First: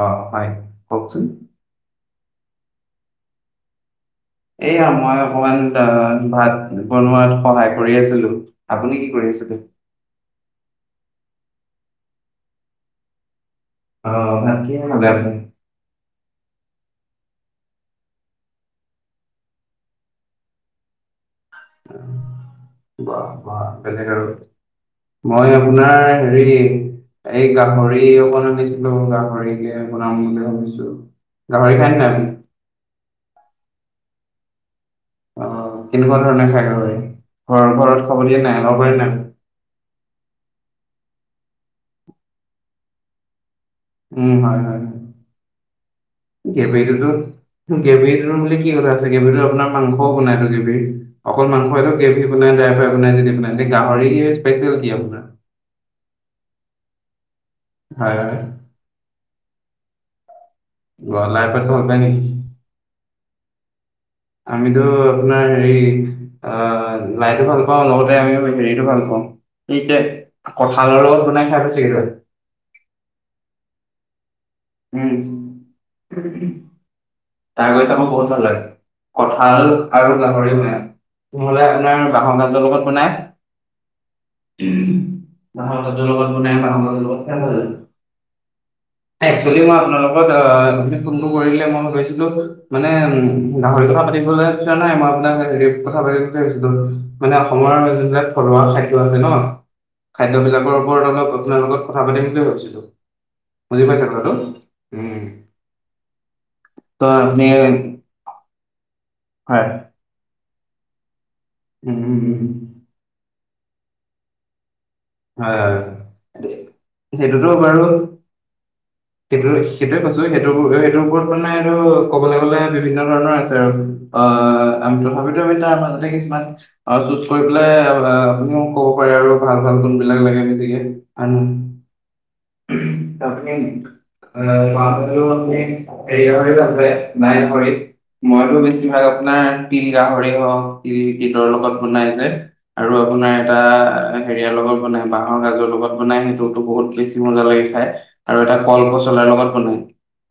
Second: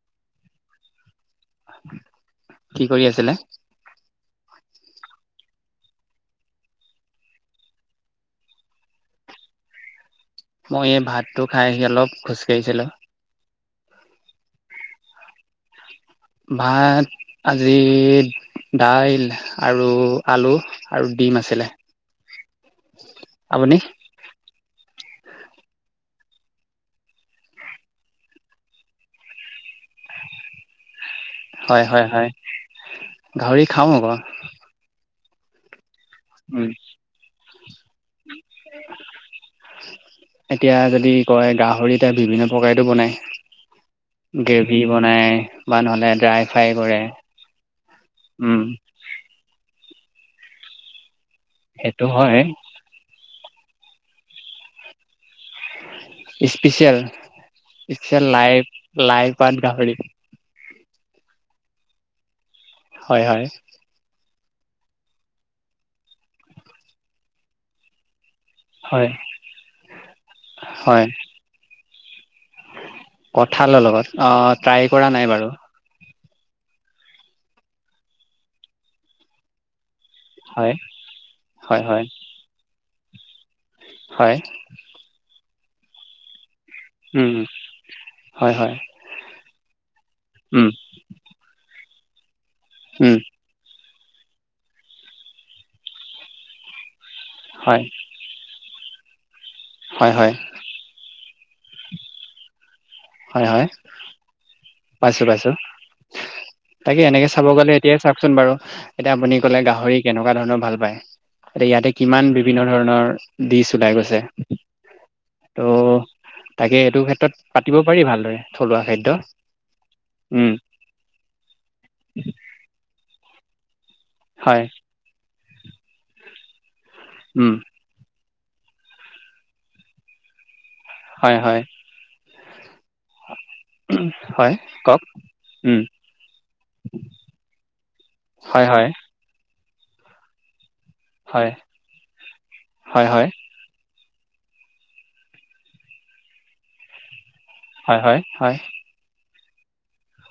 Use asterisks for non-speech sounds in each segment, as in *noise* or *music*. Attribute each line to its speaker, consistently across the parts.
Speaker 1: অ ভ কওকচোন
Speaker 2: কি কৰি আছিলে
Speaker 1: এইয়া মই অকমান তাহ ভাত বনোৱাত সহায় কৰি আছিলো। আপুনি কি কৰি আছিলে?
Speaker 2: মই এই ভাতটো খাই আহি অলপ খোজ কাঢ়িছিলো।
Speaker 1: অ', *unintelligible*
Speaker 2: ভাত আজি দাইল আৰু আলু আৰু ডিম আছিলে।
Speaker 1: উম বা বা
Speaker 2: আপুনি?
Speaker 1: বেলেগ আৰু মই আপোনাৰ হেৰি এই গাহৰি অকণ আনিছিলো। গাহৰিকে বনাম বুলি ভাবিছোঁ। গাহৰি
Speaker 2: হয়
Speaker 1: খাই
Speaker 2: -
Speaker 1: নে
Speaker 2: হয়
Speaker 1: নাই
Speaker 2: - হয়।
Speaker 1: আপুনি?
Speaker 2: গাহৰি খাওঁ আক'।
Speaker 1: অ'। তেনেকুৱা ধৰণে খায় গাহৰি? ঘৰৰ- ঘৰত খাব দিয়ে নাই *unintelligible*
Speaker 2: এতিয়া যদি কয়, গাহৰি এতিয়া বিভিন্ন প্ৰকাৰেতো বনায়।
Speaker 1: উম, হয় - হয়।
Speaker 2: বা নহ'লে ড্ৰাই ফ্ৰাই কৰে।
Speaker 1: গ্ৰেভিটোতো- গ্ৰেভিটোত নো
Speaker 2: উম,
Speaker 1: কি কথা আছে, গ্ৰেভিটো আপোনাৰ মাংসও বনায় তো গ্ৰেভিৰ। অকল মাংসইটো
Speaker 2: সেইটো
Speaker 1: গ্ৰেভি
Speaker 2: হয়।
Speaker 1: বনায় *unintelligible* এনে গাহৰিৰ স্পেচেল কি আপোনাৰ?
Speaker 2: স্পেচিয়েল?
Speaker 1: হয়
Speaker 2: ইচছা
Speaker 1: হয় অ,
Speaker 2: লাই- লাই পাত গাহৰি।
Speaker 1: গলাই *unintelligible*
Speaker 2: হয় - হয়।
Speaker 1: আমিতো আপোনাৰ হেৰি অ' লাইটো ভাল পাওঁ, লগতে আমি হেৰিটো ভাল
Speaker 2: হয়,
Speaker 1: পাওঁ এই এতিয়া কঁঠালৰ লগত বনাই খাই পাইছ *unintelligible* *unintelligible*
Speaker 2: কঠালৰ লগত অ ট্ৰাই
Speaker 1: উম
Speaker 2: কৰা নাই বাৰু
Speaker 1: তাৰ *unintelligible* বহুত ভাল লাগে কঠাল আৰু গাহৰি
Speaker 2: হয়,
Speaker 1: মেইন নহ'লে
Speaker 2: হয়, হয়,
Speaker 1: আপোনাৰ বাহৰ গাজৰ লগত শুনাই
Speaker 2: হয়।
Speaker 1: উম বাঁহৰ গাজৰ লগত বনাই বাঁহৰ গাজৰ লগত
Speaker 2: উম উম হয় হয়
Speaker 1: একচেলি মই আপোনালোকক
Speaker 2: উম,
Speaker 1: ফোনটো কৰিলে মই ভাবিছ ছিলো মানে
Speaker 2: উম,
Speaker 1: গাহৰি কথা পাত পাতিবলে ইচ্ছা নাই মই আপোনাক হেৰিত কথা পাতিম বুলি ভাবিছিলোঁ মানে অসমৰ
Speaker 2: হয়,
Speaker 1: যোনিবিলাক থলুৱা ঠাইত *unintelligible*
Speaker 2: হয়, হয়,
Speaker 1: খাদ্য বিলাকৰ ওপৰত অলপ আপোনাৰ লগত কথা পাতিম বুলিয়ে ভাবিছিলো।
Speaker 2: হয়, হয়।
Speaker 1: বুজি পাইছে কথাটো
Speaker 2: পাইছোঁ,
Speaker 1: উম
Speaker 2: পাইছোঁ
Speaker 1: ত
Speaker 2: তাকে এনেকে চাব
Speaker 1: আপুনি
Speaker 2: গ'লে এতিয়াই চাওচোন বাৰু এতিয়া
Speaker 1: হয়
Speaker 2: গাহৰি কেনেকা ধৰণৰ ভাল পায়। এয়া ইয়াতে
Speaker 1: উম উম,
Speaker 2: কিমান
Speaker 1: উম,
Speaker 2: বিভিন্ন ধৰণৰ দিচ ওলাই গৈছে। ত'
Speaker 1: হয়
Speaker 2: তাকে এইটো ক্ষেত্ৰত
Speaker 1: সেইটোতো হয়ে।
Speaker 2: পাতিব পাৰি ভালদৰে থলুৱা খাদ্য।
Speaker 1: সেইটো সেইটোয়ে কৈছোঁ সেইটো
Speaker 2: উম,
Speaker 1: সেইটোৰ ওপৰত মানে এইটো কবলৈ গ'লে বিভিন্ন ধৰণৰ আছ অ'।
Speaker 2: হয়,
Speaker 1: অ' আমি তথাপি বিভিন্ন ধৰণৰ গতিকে কিমান অ' চুজ কৰি
Speaker 2: উম,
Speaker 1: পেলাই মোক ক'ব পাৰে আৰু ভাল ভাল গুন লগ লাগে বেছি কে। আন
Speaker 2: হয়, হয়,
Speaker 1: আপুনি
Speaker 2: উম, হয়,
Speaker 1: আহ
Speaker 2: কওক।
Speaker 1: মানুহটো আপুনি
Speaker 2: উম,
Speaker 1: হেৰি হৈ ভাল নাইৰি, মইতো
Speaker 2: হয়, হয়,
Speaker 1: বেছিভাগ আপোনাৰ তিল গাহৰিয়ে হওঁক। তিল তিলৰ
Speaker 2: হয়,
Speaker 1: লগত বনাই যায় আৰু
Speaker 2: হয়, হয়,
Speaker 1: আপোনাৰ এটা হেৰিয়াৰ লগত বনাই বাহঁৰ গাজৰ লগত বনাই সেইটোতো বহুত টেষ্টি। কি মজা লাগে খাই
Speaker 2: হয়, হয়,
Speaker 1: আৰু এটা
Speaker 2: হয়,
Speaker 1: কল পচলাৰ লগত বনাই।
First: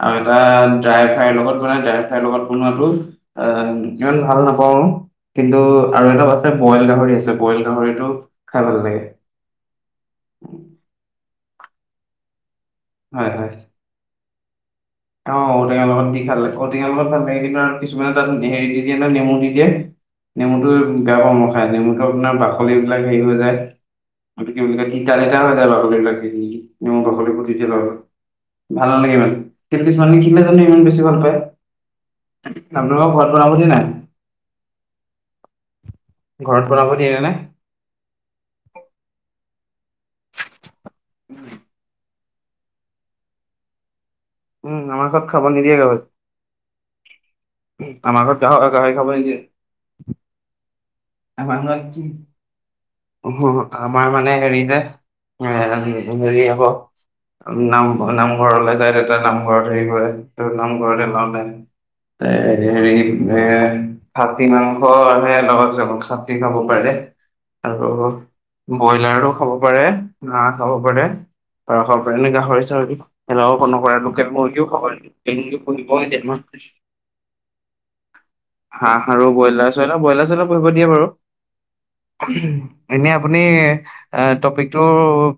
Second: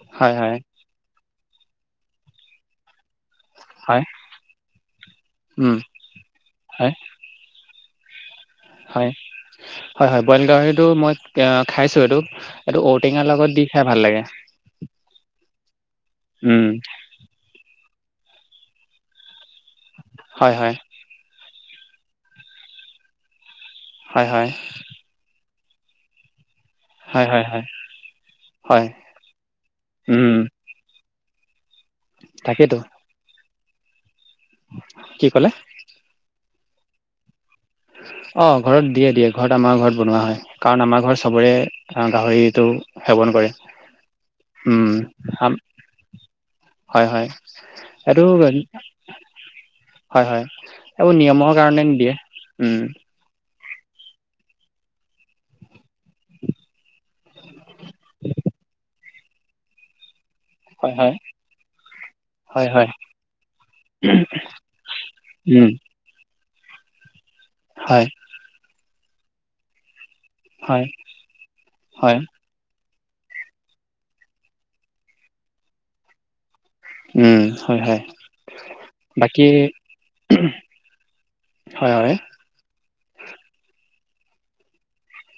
Speaker 1: আৰু
Speaker 2: হয়,
Speaker 1: এটা
Speaker 2: হয়,
Speaker 1: ড্ৰাই ফ্ৰাইৰ লগত মই মানে ড্ৰাইফাই লগত বনোৱাতো অ'
Speaker 2: হয়,
Speaker 1: ইমান ভাল নাপাওঁ। কিন্তু
Speaker 2: উম,
Speaker 1: আৰু অলপ এটাত আছে বইল
Speaker 2: হয়,
Speaker 1: গাহৰি আছে বইল গাহৰিত আৰু খাই ভাল লাগে।
Speaker 2: হয়, হয়, হয় বইল গাহৰিটো মই এ খাইছো এইটো। এইটো ঔটেঙাৰ
Speaker 1: হয়
Speaker 2: লগত দি খাই ভাল লাগে।
Speaker 1: অহ টেঙা লগত দি খালে
Speaker 2: উম,
Speaker 1: ঔটেঙা লগত ভাল কিন্তু আৰু। কিছুমানে তাত হেৰি দি দিয়ে না নেমু দি দিয়ে।
Speaker 2: হয়,
Speaker 1: নেমটো
Speaker 2: হয়।
Speaker 1: বেয়া পাওঁ মই। নেমুতো আপোনাৰ বাকলি এইবিলাক হেৰি হৈ যায়।
Speaker 2: হয় হয়
Speaker 1: গতিকে নেমু দিলে তিতা তিতা লাগে। ু ন নি *inaudible* *unintelligible* নেমু
Speaker 2: হয়
Speaker 1: বাকলি
Speaker 2: হয়
Speaker 1: বোৰ দি
Speaker 2: হয়
Speaker 1: দিয়ে লগ
Speaker 2: হয়
Speaker 1: ভাল নালাগে ইমান। ান কি
Speaker 2: উম
Speaker 1: *unintelligible* বেছি ভাল পায়।
Speaker 2: তাকেইতো
Speaker 1: আপোনালোকৰ ভাল। ব নাই *inaudible*
Speaker 2: কি ক'লে।
Speaker 1: ঘৰত বনাব দিয়ে ন নে।
Speaker 2: অ ঘৰত দিয়ে দিয়ে ঘৰত আমাৰ ঘৰত বনোৱা হয়। কাৰণ আমাৰ ঘৰত চবৰে গাহৰিতটো সেৱন কৰে।
Speaker 1: উম আমাৰ ঘৰত খাব
Speaker 2: আম-
Speaker 1: নিদিয়ে
Speaker 2: হয় হয়
Speaker 1: গাহৰি
Speaker 2: এইটো
Speaker 1: আমাৰ ঘৰত গাহ গাহৰি খাব নিদিয়ে।
Speaker 2: হয় হয় এইবোৰ নিয়মৰ
Speaker 1: আমাৰ ঘৰত
Speaker 2: কাৰণে
Speaker 1: কি
Speaker 2: নিদিয়ে।
Speaker 1: আমাৰ মানে হেৰি যে এ হেৰি হ'ব। নাম নামঘৰলৈ ডাইৰেক্ট। এটা নামঘৰত হেৰি কৰে।
Speaker 2: হয়
Speaker 1: নামঘৰতে
Speaker 2: হয়
Speaker 1: লাওঁ
Speaker 2: হয়
Speaker 1: এ
Speaker 2: হয়
Speaker 1: হেৰি এ খাচী মাংস হে
Speaker 2: উম
Speaker 1: লগত যাব। দে খাব পাৰে দে। আৰু
Speaker 2: হয়
Speaker 1: ব্ৰইলাৰো খাব পাৰে। হাহঁ খাব
Speaker 2: হয়
Speaker 1: পাৰে পাৰ খাব
Speaker 2: হয়
Speaker 1: পাৰে এনে গাহৰি চাহৰি। হেল্ল নকৰাকে লোকেল মুৰ্গীৰ খাল নিদিয়ে লোকেল মুৰ্গীৰ কণী খাৱ।
Speaker 2: উম হয় হয়
Speaker 1: হাঁহ আৰু
Speaker 2: বাকী
Speaker 1: ব্ৰইলাৰ চইলাৰ ব্ৰইলাৰ চইলাৰ পোহিব দিয়ে বাৰু।
Speaker 2: হয় হয়
Speaker 1: এনে আপুনি টপিকটো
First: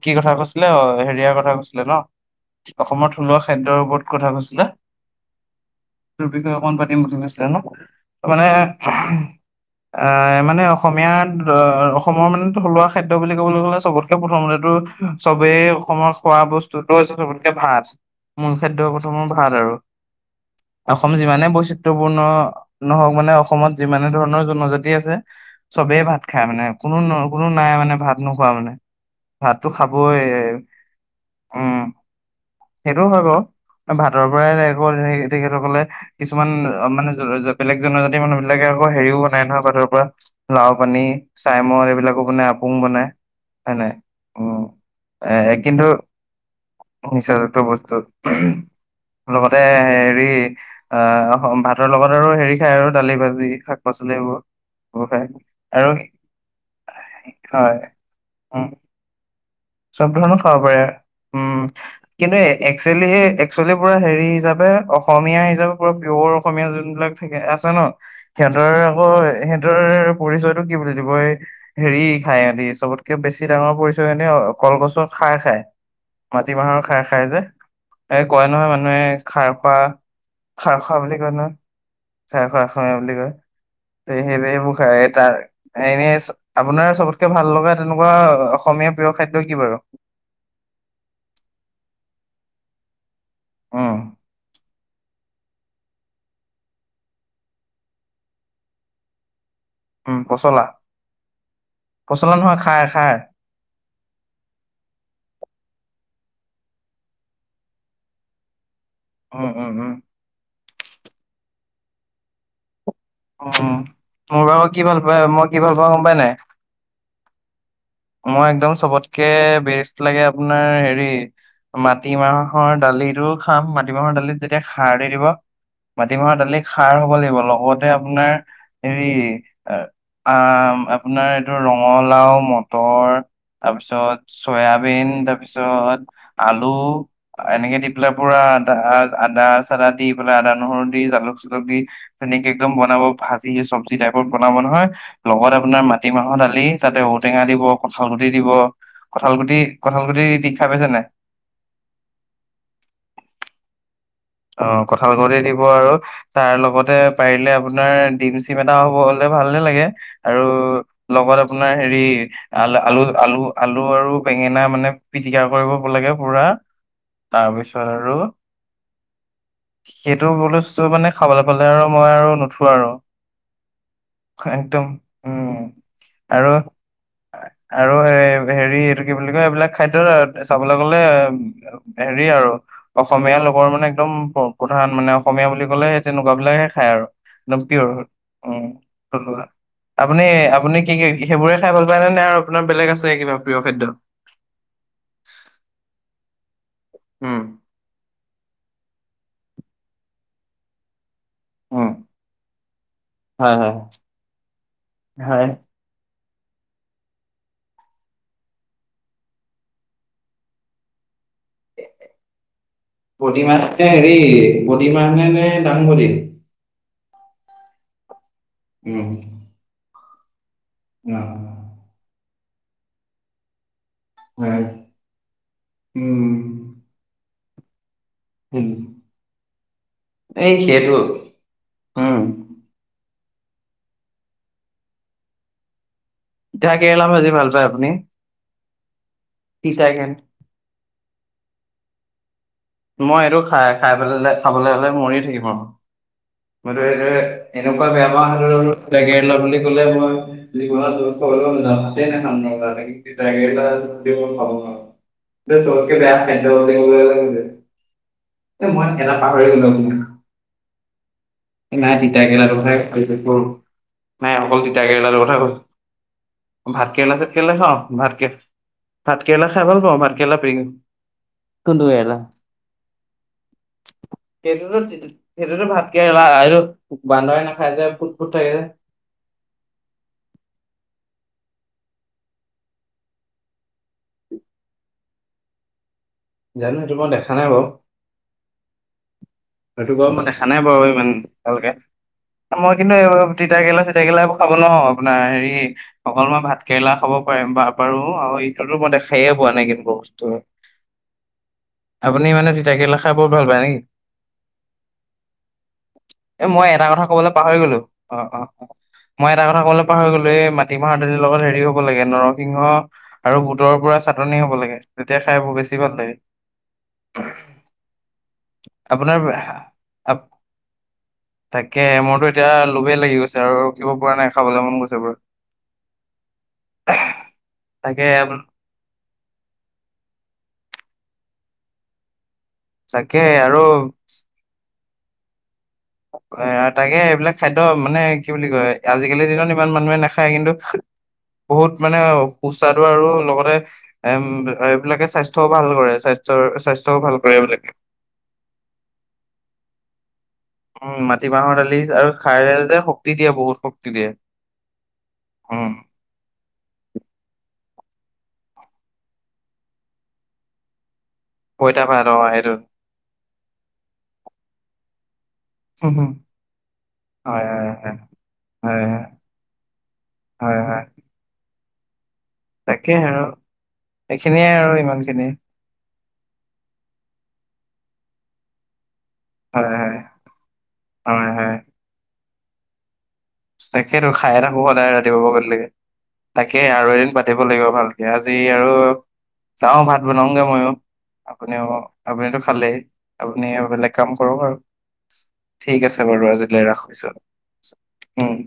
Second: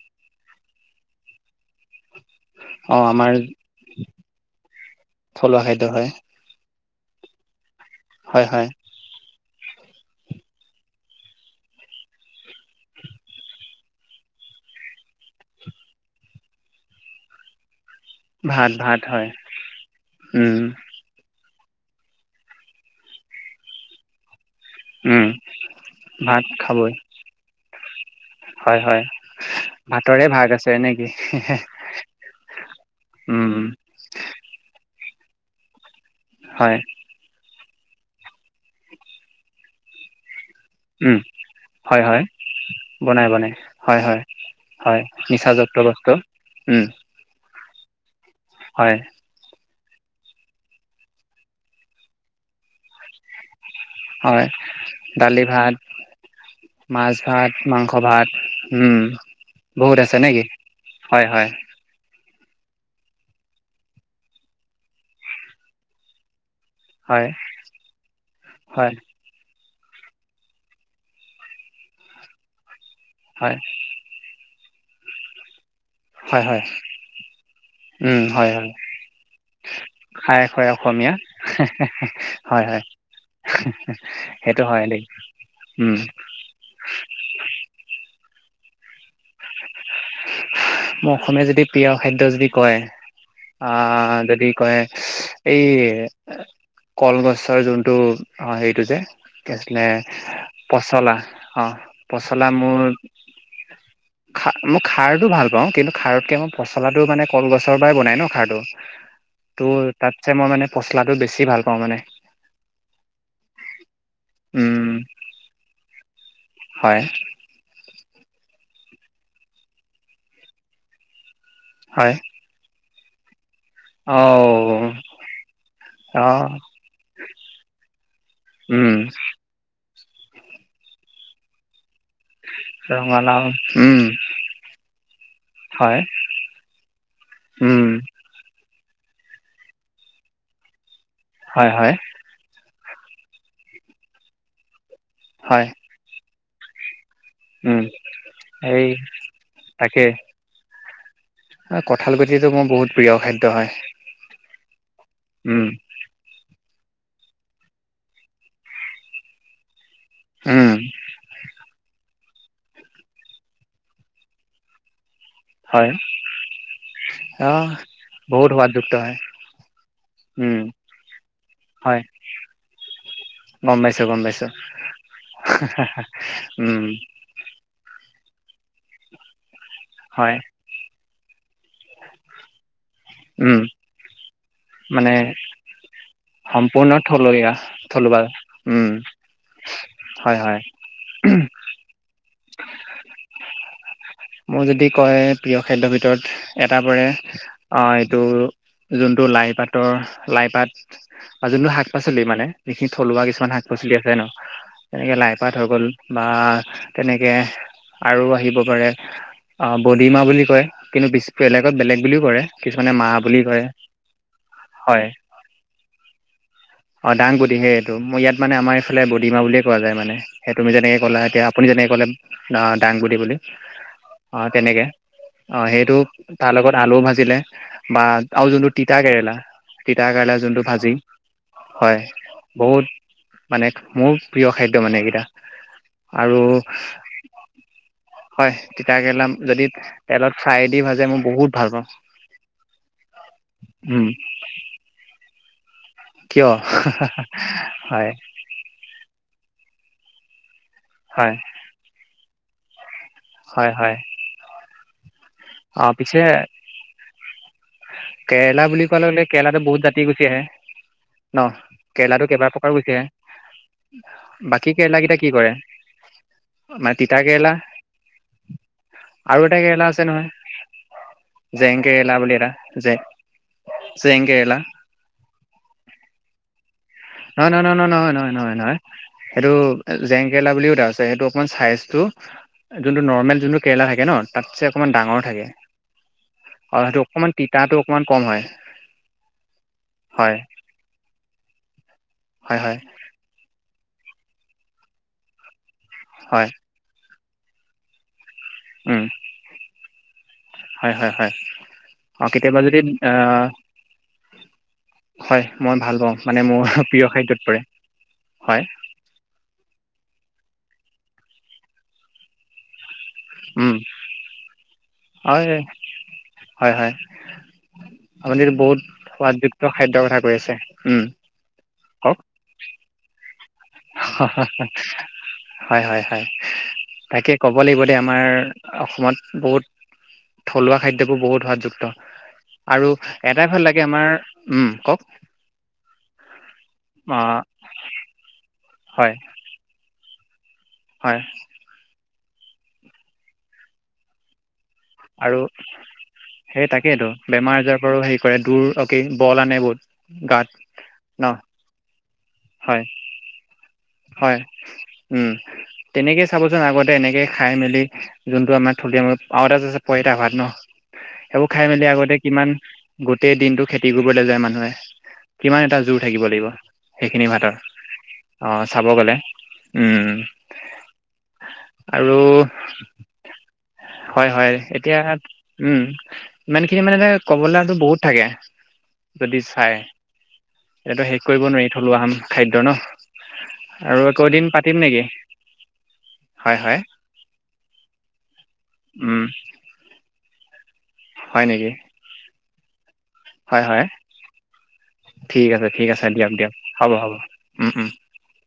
Speaker 1: কি কথা কৈছিলে অ হেৰিয়াৰ কথা কৈছিলে ন।
Speaker 2: অ
Speaker 1: অসমৰ
Speaker 2: আমাৰ
Speaker 1: থলুৱা খাদ্যৰ ওপৰত কথা কৈছিলে
Speaker 2: থলুৱা খাদ্য হয়
Speaker 1: তোৰ বিষয়ে অকমান ছে ন *inaudible*
Speaker 2: হয়
Speaker 1: মানে
Speaker 2: হয়
Speaker 1: অহ, মানে অসমীয়াত অ', অসমৰ মানে থলুৱা খাদ্য বুলি ক'বলৈ গ'লে চবতকে প্ৰথমতেটো চবেই অসমৰ খোৱা বস্তুতো হৈছে চবতকে ভাত। মূল
Speaker 2: ভাত
Speaker 1: খাদ্যৰ
Speaker 2: ভাত
Speaker 1: প্ৰথমত
Speaker 2: হয়
Speaker 1: ভাত আৰু
Speaker 2: উম
Speaker 1: অসম যিমানে ব চিত্তপূৰ্ণ নহওঁক মানে অসমত যিমানে ধৰণৰ জনজাতি আছে,
Speaker 2: উম
Speaker 1: চবেই ভাত খাই মানে কোনো নো কোনো নাই মানে ভাত নোখোৱা মানে
Speaker 2: হয় হয়
Speaker 1: ভাতটো খাবই
Speaker 2: ভাতৰে ভাগ আছে নেকি
Speaker 1: উম, সেইটো হয় বাৰু,
Speaker 2: উম
Speaker 1: ভাতৰ পৰাই *unintelligible* তেখেতসকলে কিছুমান
Speaker 2: হয়
Speaker 1: অ', মানে জৰ জৰ বেলেগ জনজাতি মানুহবিলাকে আকৌ হেৰিও নাই নহয় ভাতৰ পৰা। লাও পানী।
Speaker 2: উম
Speaker 1: চাইমদ
Speaker 2: হয়
Speaker 1: এইবিলাকো
Speaker 2: হয়
Speaker 1: বনাই আপং বনাই, হয় নাই, অ',
Speaker 2: হয়
Speaker 1: এ
Speaker 2: নিচাযুক্ত
Speaker 1: কিন্তু
Speaker 2: বস্তু উম
Speaker 1: নিচ টো বস্তুত
Speaker 2: হয়
Speaker 1: লগতে হেৰি অ', ভাতৰ লগত আৰু হেৰি খাই আৰু দালি ভাজি, শাক পাচলি এইবোৰ
Speaker 2: হয়,
Speaker 1: এইবোৰ খায়
Speaker 2: দালি, ভাত।
Speaker 1: আৰু
Speaker 2: মাছ, ভাত,
Speaker 1: হয়
Speaker 2: মাংস, ভাত, উম। *inaudible*
Speaker 1: চব ধৰনৰ
Speaker 2: নেকি
Speaker 1: খাব পাৰে,
Speaker 2: হয় হয়
Speaker 1: উম। কিন্তু একচুৱেলি, একচুৱেলি, পুৰা হেৰি হিচাপে অসমীয়া হিচাপে পুৰা পিয়'ৰ *unintelligible* যোনবিলাক
Speaker 2: হয়
Speaker 1: থাকে আছে ন, সিহঁতৰ
Speaker 2: হয়
Speaker 1: আকৌ স *unintelligible* পৰিচয়তটো কি বুলি দিবই, হেৰি খাই আনি চবত কে বেছি
Speaker 2: হয়
Speaker 1: ডাঙৰ পৰিছে হয়নে? কলগছৰ খাৰ খায়।
Speaker 2: হয়
Speaker 1: মাটি
Speaker 2: হয়
Speaker 1: মাহৰ খাৰ খাই যে, এই
Speaker 2: উম
Speaker 1: কয়
Speaker 2: হয়
Speaker 1: নহয়
Speaker 2: হয়
Speaker 1: মানুহে খাৰ খোৱা,
Speaker 2: খাই খোৱাই
Speaker 1: খাৰ খোৱা
Speaker 2: অসমীয়া
Speaker 1: বুলি কয় নহয়। খাৰ খোৱা
Speaker 2: হয় হয়
Speaker 1: অসমীয়া বুলি কয়, সেই
Speaker 2: সেইটো
Speaker 1: এইবোৰ
Speaker 2: হয়
Speaker 1: খাই
Speaker 2: দেই
Speaker 1: ত
Speaker 2: উম
Speaker 1: এনে আপোনাৰ চবতকে ভাল লগা তেনেকুৱা অসমীয়াৰ প্ৰিয় খাদ্য কি বাৰু
Speaker 2: মই অসমীয়া যদি প্ৰিয় খাদ্য যদি কয়
Speaker 1: উম
Speaker 2: অ' যদি কয়। এই কলগছৰ যোনটো অ' হেৰিটো যে। কি আছিলে, পচলা অ' পচলা
Speaker 1: নহয়
Speaker 2: মোৰ
Speaker 1: খাৰ খাৰ।
Speaker 2: মই খাৰটো ভাল পাওঁ কিন্তু, খাৰতকে মই পচলাটো মানে, কলগছৰ পৰাই বনাই ন খাৰটো।
Speaker 1: উম, উম, উম।
Speaker 2: ত' তাতছে মই মানে পচলাটো বেছি ভাল পাওঁ মানে।
Speaker 1: উম, মোৰ *unintelligible* কি
Speaker 2: উম
Speaker 1: ভাল পাই, মই কি ভাল পাই গম পাই নে নাই?
Speaker 2: হয়
Speaker 1: মই একদম চবতকে বেষ্ট লাগে আপোনাৰ হেৰি মাটি
Speaker 2: হয়
Speaker 1: মাহৰ দালিত খাম মাটিমাহৰ
Speaker 2: অ
Speaker 1: দালিত যেতিয়া খাৰ দি দিব,
Speaker 2: অ
Speaker 1: মাটিমাহৰ দালিত খাৰ হ'ব লাগিব লগতে আপোনাৰ
Speaker 2: উম
Speaker 1: হেৰি আ, আপোনাৰ এইটো ৰ ঙলাও, ম ৰ,
Speaker 2: ৰঙালাও উম
Speaker 1: তাৰপিছত চয়াবিন, তাৰপিছত
Speaker 2: হয়
Speaker 1: আলু, এনেকে
Speaker 2: উম
Speaker 1: দি পেলাই পুৰা দা আদা চাদা দি পেলাই আদা, নহৰু জালুক চালুক
Speaker 2: হয়
Speaker 1: দি
Speaker 2: হয়
Speaker 1: তেনেকে একদম ব বনাব ভাজি, চব্জি টাইপত বনাব নহয় লগত
Speaker 2: হয়
Speaker 1: আপোনাৰ মাটিমাহৰ দা লি, তাতে ঔটেঙা
Speaker 2: উম
Speaker 1: কঁঠালগুটি দিব
Speaker 2: এই
Speaker 1: কঁঠালগুটি,
Speaker 2: তাকে
Speaker 1: কঁঠালগুটি দি খায় পাইছা নে নাই?
Speaker 2: কঁঠাল গুটিটো মোৰ বহুত প্ৰিয় খাদ্য হয়।
Speaker 1: অ', কঁঠাল গুটি দিব
Speaker 2: উম
Speaker 1: আৰু তাৰলগত তে পাৰিলে আপোনাৰ ডিম চিম এটা হ'ব হলে ভালে লাগে। আৰু
Speaker 2: উম
Speaker 1: লগত আপোনাৰ হেৰি আল আলু আলু আলু আৰু বেঙেনা মানে পিটিকা কৰিব
Speaker 2: হয়
Speaker 1: লাগে পুৰা তাৰ
Speaker 2: আহ
Speaker 1: পিছত আৰু
Speaker 2: বহুত সোৱাদযুক্ত হয়
Speaker 1: সেইটো
Speaker 2: উম
Speaker 1: বস্তু মানে খাবলৈ পালে আৰু
Speaker 2: হয়
Speaker 1: মই আৰু নুঠো আৰু
Speaker 2: গম পাইছো গম পাইছো
Speaker 1: একদম উম আৰু
Speaker 2: উম
Speaker 1: আৰু এ হেৰি এইটো কি বুলি কয় এইবিলাক খাদ্য
Speaker 2: হয়
Speaker 1: চাবলৈ গ'লে হেৰি আৰু অসমীয়া
Speaker 2: উম
Speaker 1: লোকৰ মানে একদম প্ৰধান মানে অসমীয়া বুলি ক'লে তেনেকুৱা বিলাকে খায়
Speaker 2: সম্পূৰ্ণ
Speaker 1: আৰু,
Speaker 2: থলুৱা
Speaker 1: একদম পিয়ৰ
Speaker 2: থলুৱা উম
Speaker 1: থা, আপুনি
Speaker 2: হয় হয়
Speaker 1: আপুনি কি কি সেইবোৰে খাই ভাল পায়নে নে? আৰু আপোনাৰ বেলেগ আছে কিবা প্ৰিয় খাদ্য
Speaker 2: মোৰ যদি কয় প্ৰিয় খাদ্যৰ ভিতৰত উ এটাৰ পৰে
Speaker 1: উম
Speaker 2: এইটো যোনটো লাই পাতৰ, লাই পাট আৰু যোনটো শাক
Speaker 1: উম
Speaker 2: পাচলি মানে, যিখিনি থলুৱা কিছুমান
Speaker 1: হয়
Speaker 2: শাক
Speaker 1: হয়
Speaker 2: পাচলি আছে ন তেনেকে
Speaker 1: হয়
Speaker 2: লাইপাত হৈ গ'ল বা তেনেকে আৰু আহিব পাৰে বডিমাহ বুলি কয় কিন্তু বেছ
Speaker 1: বদিমাহ
Speaker 2: কয়
Speaker 1: *unintelligible* হেৰি বদিমাহে নে দাংবদী।
Speaker 2: অঁ দাং বদি সেইটো, মই ইয়াত মানে আমাৰ এইফালে
Speaker 1: উম
Speaker 2: বডিমাহ বুলিয়ে কোৱা যায় মানে। সেই তুমি যেনেকে ক'লা
Speaker 1: অ
Speaker 2: এতিয়া আপুনি যেনেকে ক'লে নহয় দাংবদি বুলি। অঁ
Speaker 1: হয়
Speaker 2: তেনেকে অঁ সেইটো
Speaker 1: উম
Speaker 2: তাৰ লগত আলুও ভাজিলে বা আৰু
Speaker 1: উম,
Speaker 2: যোনটো তিতা কেৰেলা, তিতা কেৰেলা
Speaker 1: এই
Speaker 2: যোনটো ভাজি
Speaker 1: সেইটো
Speaker 2: হয়,
Speaker 1: উম
Speaker 2: বহুত মানে মোৰ প্ৰিয় খাদ্য মানে এইকেইটা। আৰু
Speaker 1: তিতা কেৰেলা ভাজি ভাল পায় আপুনি।
Speaker 2: হয়, তিতা কেৰেলা যদি
Speaker 1: তিতা কেৰেলা
Speaker 2: তেলত চাই দি ভাজি যে মই বহুত ভাল পাওঁ।
Speaker 1: মই এইটো খাই-খাই
Speaker 2: উম
Speaker 1: পেলালে খাবলৈ হ'লে মৰিয়ে থাকিম আৰু।
Speaker 2: কিয়
Speaker 1: মইটো এইটো এ এনেকুৱা বেয়া
Speaker 2: হয়
Speaker 1: পাওঁ সেইটো তিতা কেৰেলা বুলি ক'লে মই
Speaker 2: হয়
Speaker 1: *unintelligible* ভাতে নাখাম *unintelligible* তিতা কেৰেলা
Speaker 2: হয় হয়
Speaker 1: দি মই খাব নোৱাৰোঁ।
Speaker 2: অ
Speaker 1: চবতকে বেয়া
Speaker 2: পিছে
Speaker 1: খাদ্য
Speaker 2: কেৰেলা
Speaker 1: *unintelligible* এ
Speaker 2: বুলি
Speaker 1: মই
Speaker 2: কোৱাৰ লগে
Speaker 1: কেৰেলা
Speaker 2: লগে
Speaker 1: পাহৰি
Speaker 2: কেৰেলাতো
Speaker 1: গলো
Speaker 2: বহুত জাতি গুচি আহে ন
Speaker 1: নাই তিতা
Speaker 2: কেৰেলাতো কেইবা
Speaker 1: কেৰেলাটোৰ
Speaker 2: প্ৰকাৰ
Speaker 1: কথাাই
Speaker 2: গুচি আহে
Speaker 1: *unintelligible* নাই অকল
Speaker 2: বাকী
Speaker 1: তিতা
Speaker 2: কেৰেলা কেইটা
Speaker 1: কেৰেলাটোৰ
Speaker 2: কি
Speaker 1: কথা
Speaker 2: কৰে
Speaker 1: কৈছোঁ,
Speaker 2: মানে
Speaker 1: ভাত কেৰেলা
Speaker 2: তিতা
Speaker 1: চাত কেৰেলা খাওঁ ভাতক ভাত
Speaker 2: আৰু
Speaker 1: কেৰেলা
Speaker 2: এটা
Speaker 1: খাই ভাল পাওঁ
Speaker 2: আছে
Speaker 1: ভাত
Speaker 2: নহয়
Speaker 1: কেৰেলা
Speaker 2: জেং
Speaker 1: কোণটো কেৰেলা,
Speaker 2: বুলি এটা জে জেং কেৰেলা
Speaker 1: সেইটোতো-সেইটোতো ভাতকেৰেলা *unintelligible*
Speaker 2: নহয় নহয়-নহয়- নহয়-নহয়- নহয়- নহয়- নহয়, সেইটো জেংকেৰেলা বুলিও এটা আছে সেইটো অকমান চাইজটো যোনটো নৰ্মেল যোনটো কেৰেলা থাকে ন তাতছে অকমান ডাঙৰ থাকে।
Speaker 1: জানো
Speaker 2: আৰু সেইটো
Speaker 1: মই দেখা
Speaker 2: অকমান
Speaker 1: নাই বাৰু
Speaker 2: তিতাটো অকমান কম হয়।
Speaker 1: সেইটো বাৰু মই
Speaker 2: হয়
Speaker 1: দেখা নাই বাৰু ইমান ভালকে।
Speaker 2: হয় হয়
Speaker 1: মই কিন্তু এই তিত কেৰেলা চি তিতা কেৰেলা এইবোৰ খাব নোৱাৰো আপোনাৰ হেৰি অকল মই
Speaker 2: হয়
Speaker 1: ভাত কেৰেলা খাব হয় বাহ পাৰোঁ আৰু এই
Speaker 2: উম
Speaker 1: *unintelligible* খায়ে পোৱা নাই কিন্তু। ত'
Speaker 2: হয়, হয়, হয় আৰু কেতিয়াবা
Speaker 1: তিতা
Speaker 2: যদি
Speaker 1: কেৰেলা খাই বৰ ভাল
Speaker 2: অ'
Speaker 1: পায় নেকি
Speaker 2: মানে
Speaker 1: এ
Speaker 2: মোৰ
Speaker 1: মই এটা কথা
Speaker 2: প্ৰিয়
Speaker 1: ক'বলৈ
Speaker 2: খাদ্যত
Speaker 1: পাহৰি
Speaker 2: পৰে
Speaker 1: গ'লো অ', অ',
Speaker 2: হয়
Speaker 1: মই এটা কথা ক'বলে পাহাৰ গ'লে মাটিমাহৰ দালিৰ লগত হেৰি হ'ব লাগে নৰসিংহ আৰু বুটৰ
Speaker 2: উম
Speaker 1: পৰা চাটনি হ'ব লাগে তেতিয়া খাই
Speaker 2: হয়
Speaker 1: ব বেছি ভাল লাগে।
Speaker 2: হয় হয় আপুনি বহুত
Speaker 1: আপোনাৰ,
Speaker 2: সোৱাদযুক্ত খাদ্যৰ কথা কৈ আছে উম
Speaker 1: তাকে
Speaker 2: কওক
Speaker 1: মোৰটো এতিয়া ল'বই লাগ
Speaker 2: হয়, হয়, হয় তাকে ক'ব লাগিব দে
Speaker 1: তাকে
Speaker 2: আমাৰ
Speaker 1: আপ-
Speaker 2: অসমত বহুত থলুৱা খাদ্ এইবোৰ বহুত সোৱাদযুক্ত। আৰু
Speaker 1: তাকে
Speaker 2: এটাই
Speaker 1: আৰু
Speaker 2: ভাল লাগে আমাৰ উম, কওঁক।
Speaker 1: এ তাকে
Speaker 2: অ
Speaker 1: এইবিলাক খাদ্য মানে কি বুলি কয়
Speaker 2: হয়
Speaker 1: আজিকালিৰ দিনত ইমান মানুহে নাখ খাই কিন্তু
Speaker 2: হয়
Speaker 1: বহুত মানেও সুস্বাদু আৰু লগতে এম, এ
Speaker 2: আৰু সেই তাকেইতো
Speaker 1: ভাল কৰে
Speaker 2: বেমাৰ
Speaker 1: এইবিলাকে
Speaker 2: আজাৰৰ পৰাও হেৰি কৰে দূৰ অকে বল আনে বহুত। গাত
Speaker 1: উম,
Speaker 2: ন
Speaker 1: মাটিমাহৰ দালি আৰু ভাইৰেল
Speaker 2: হয়
Speaker 1: যে শক্তি দিয়ে বহুত শক্
Speaker 2: হয়, উম, তেনেকেই চাবচোন আগতে এনেকে খাই মেলি যোনটো আমাৰ থুলিয় ম পাৱতে যে আছে পইতা ভাত ন'। সেইবোৰ খাই
Speaker 1: পইতা
Speaker 2: মেলি
Speaker 1: ভাত
Speaker 2: আগতে
Speaker 1: অ
Speaker 2: কিমান
Speaker 1: সেইটো
Speaker 2: গোটেই দিনটো খেতি কৰিবলৈ যায় মানু নে কিমান এটা
Speaker 1: হুম,
Speaker 2: জোৰ
Speaker 1: হুম।
Speaker 2: থাকিব লাগিব সেইখিনি
Speaker 1: হয়
Speaker 2: ভাতৰ।
Speaker 1: হয় হয় হয়
Speaker 2: চাব
Speaker 1: হয়
Speaker 2: গ'লে, উম।
Speaker 1: হয় হয়।
Speaker 2: আৰু
Speaker 1: তাকে আৰু
Speaker 2: হয়,
Speaker 1: এইখিনিয়ে
Speaker 2: হয়
Speaker 1: আৰু ইমান
Speaker 2: এতিয়া
Speaker 1: খিনি
Speaker 2: উম, ইমানখিনি মানে ক'বলৈ বহুত থাকে। যদি
Speaker 1: হয় হয়
Speaker 2: চাই, এইটো শেষ কৰিব নোৱাৰি থলুৱা সাম খাদ্য ন'। আৰু
Speaker 1: তাকেইটো
Speaker 2: আকৌ
Speaker 1: খায়ে
Speaker 2: এদিন
Speaker 1: থাকো
Speaker 2: পাতিম
Speaker 1: সদায়
Speaker 2: নেকি
Speaker 1: ৰাতিপুৱাৰ পৰা গধূলিলৈকে
Speaker 2: হয়
Speaker 1: তাকে
Speaker 2: হয়
Speaker 1: আৰু এদিন পাতিব লাগিব ভালকে আজি আৰু
Speaker 2: উম
Speaker 1: যাওঁ ভাত বনাওঁগে ময়ো।
Speaker 2: হয়
Speaker 1: আপুনি
Speaker 2: নেকি
Speaker 1: অ', আপুনিটো ভালে। আপুনি
Speaker 2: হয় হয়
Speaker 1: বেলেগ কাম কৰক আৰু ঠিক আছে বাৰু
Speaker 2: দিয়ক দিয়ক
Speaker 1: আজিলৈ
Speaker 2: হ'ব
Speaker 1: ৰাখিছোঁ।
Speaker 2: হ'ব উম উম
Speaker 1: উম।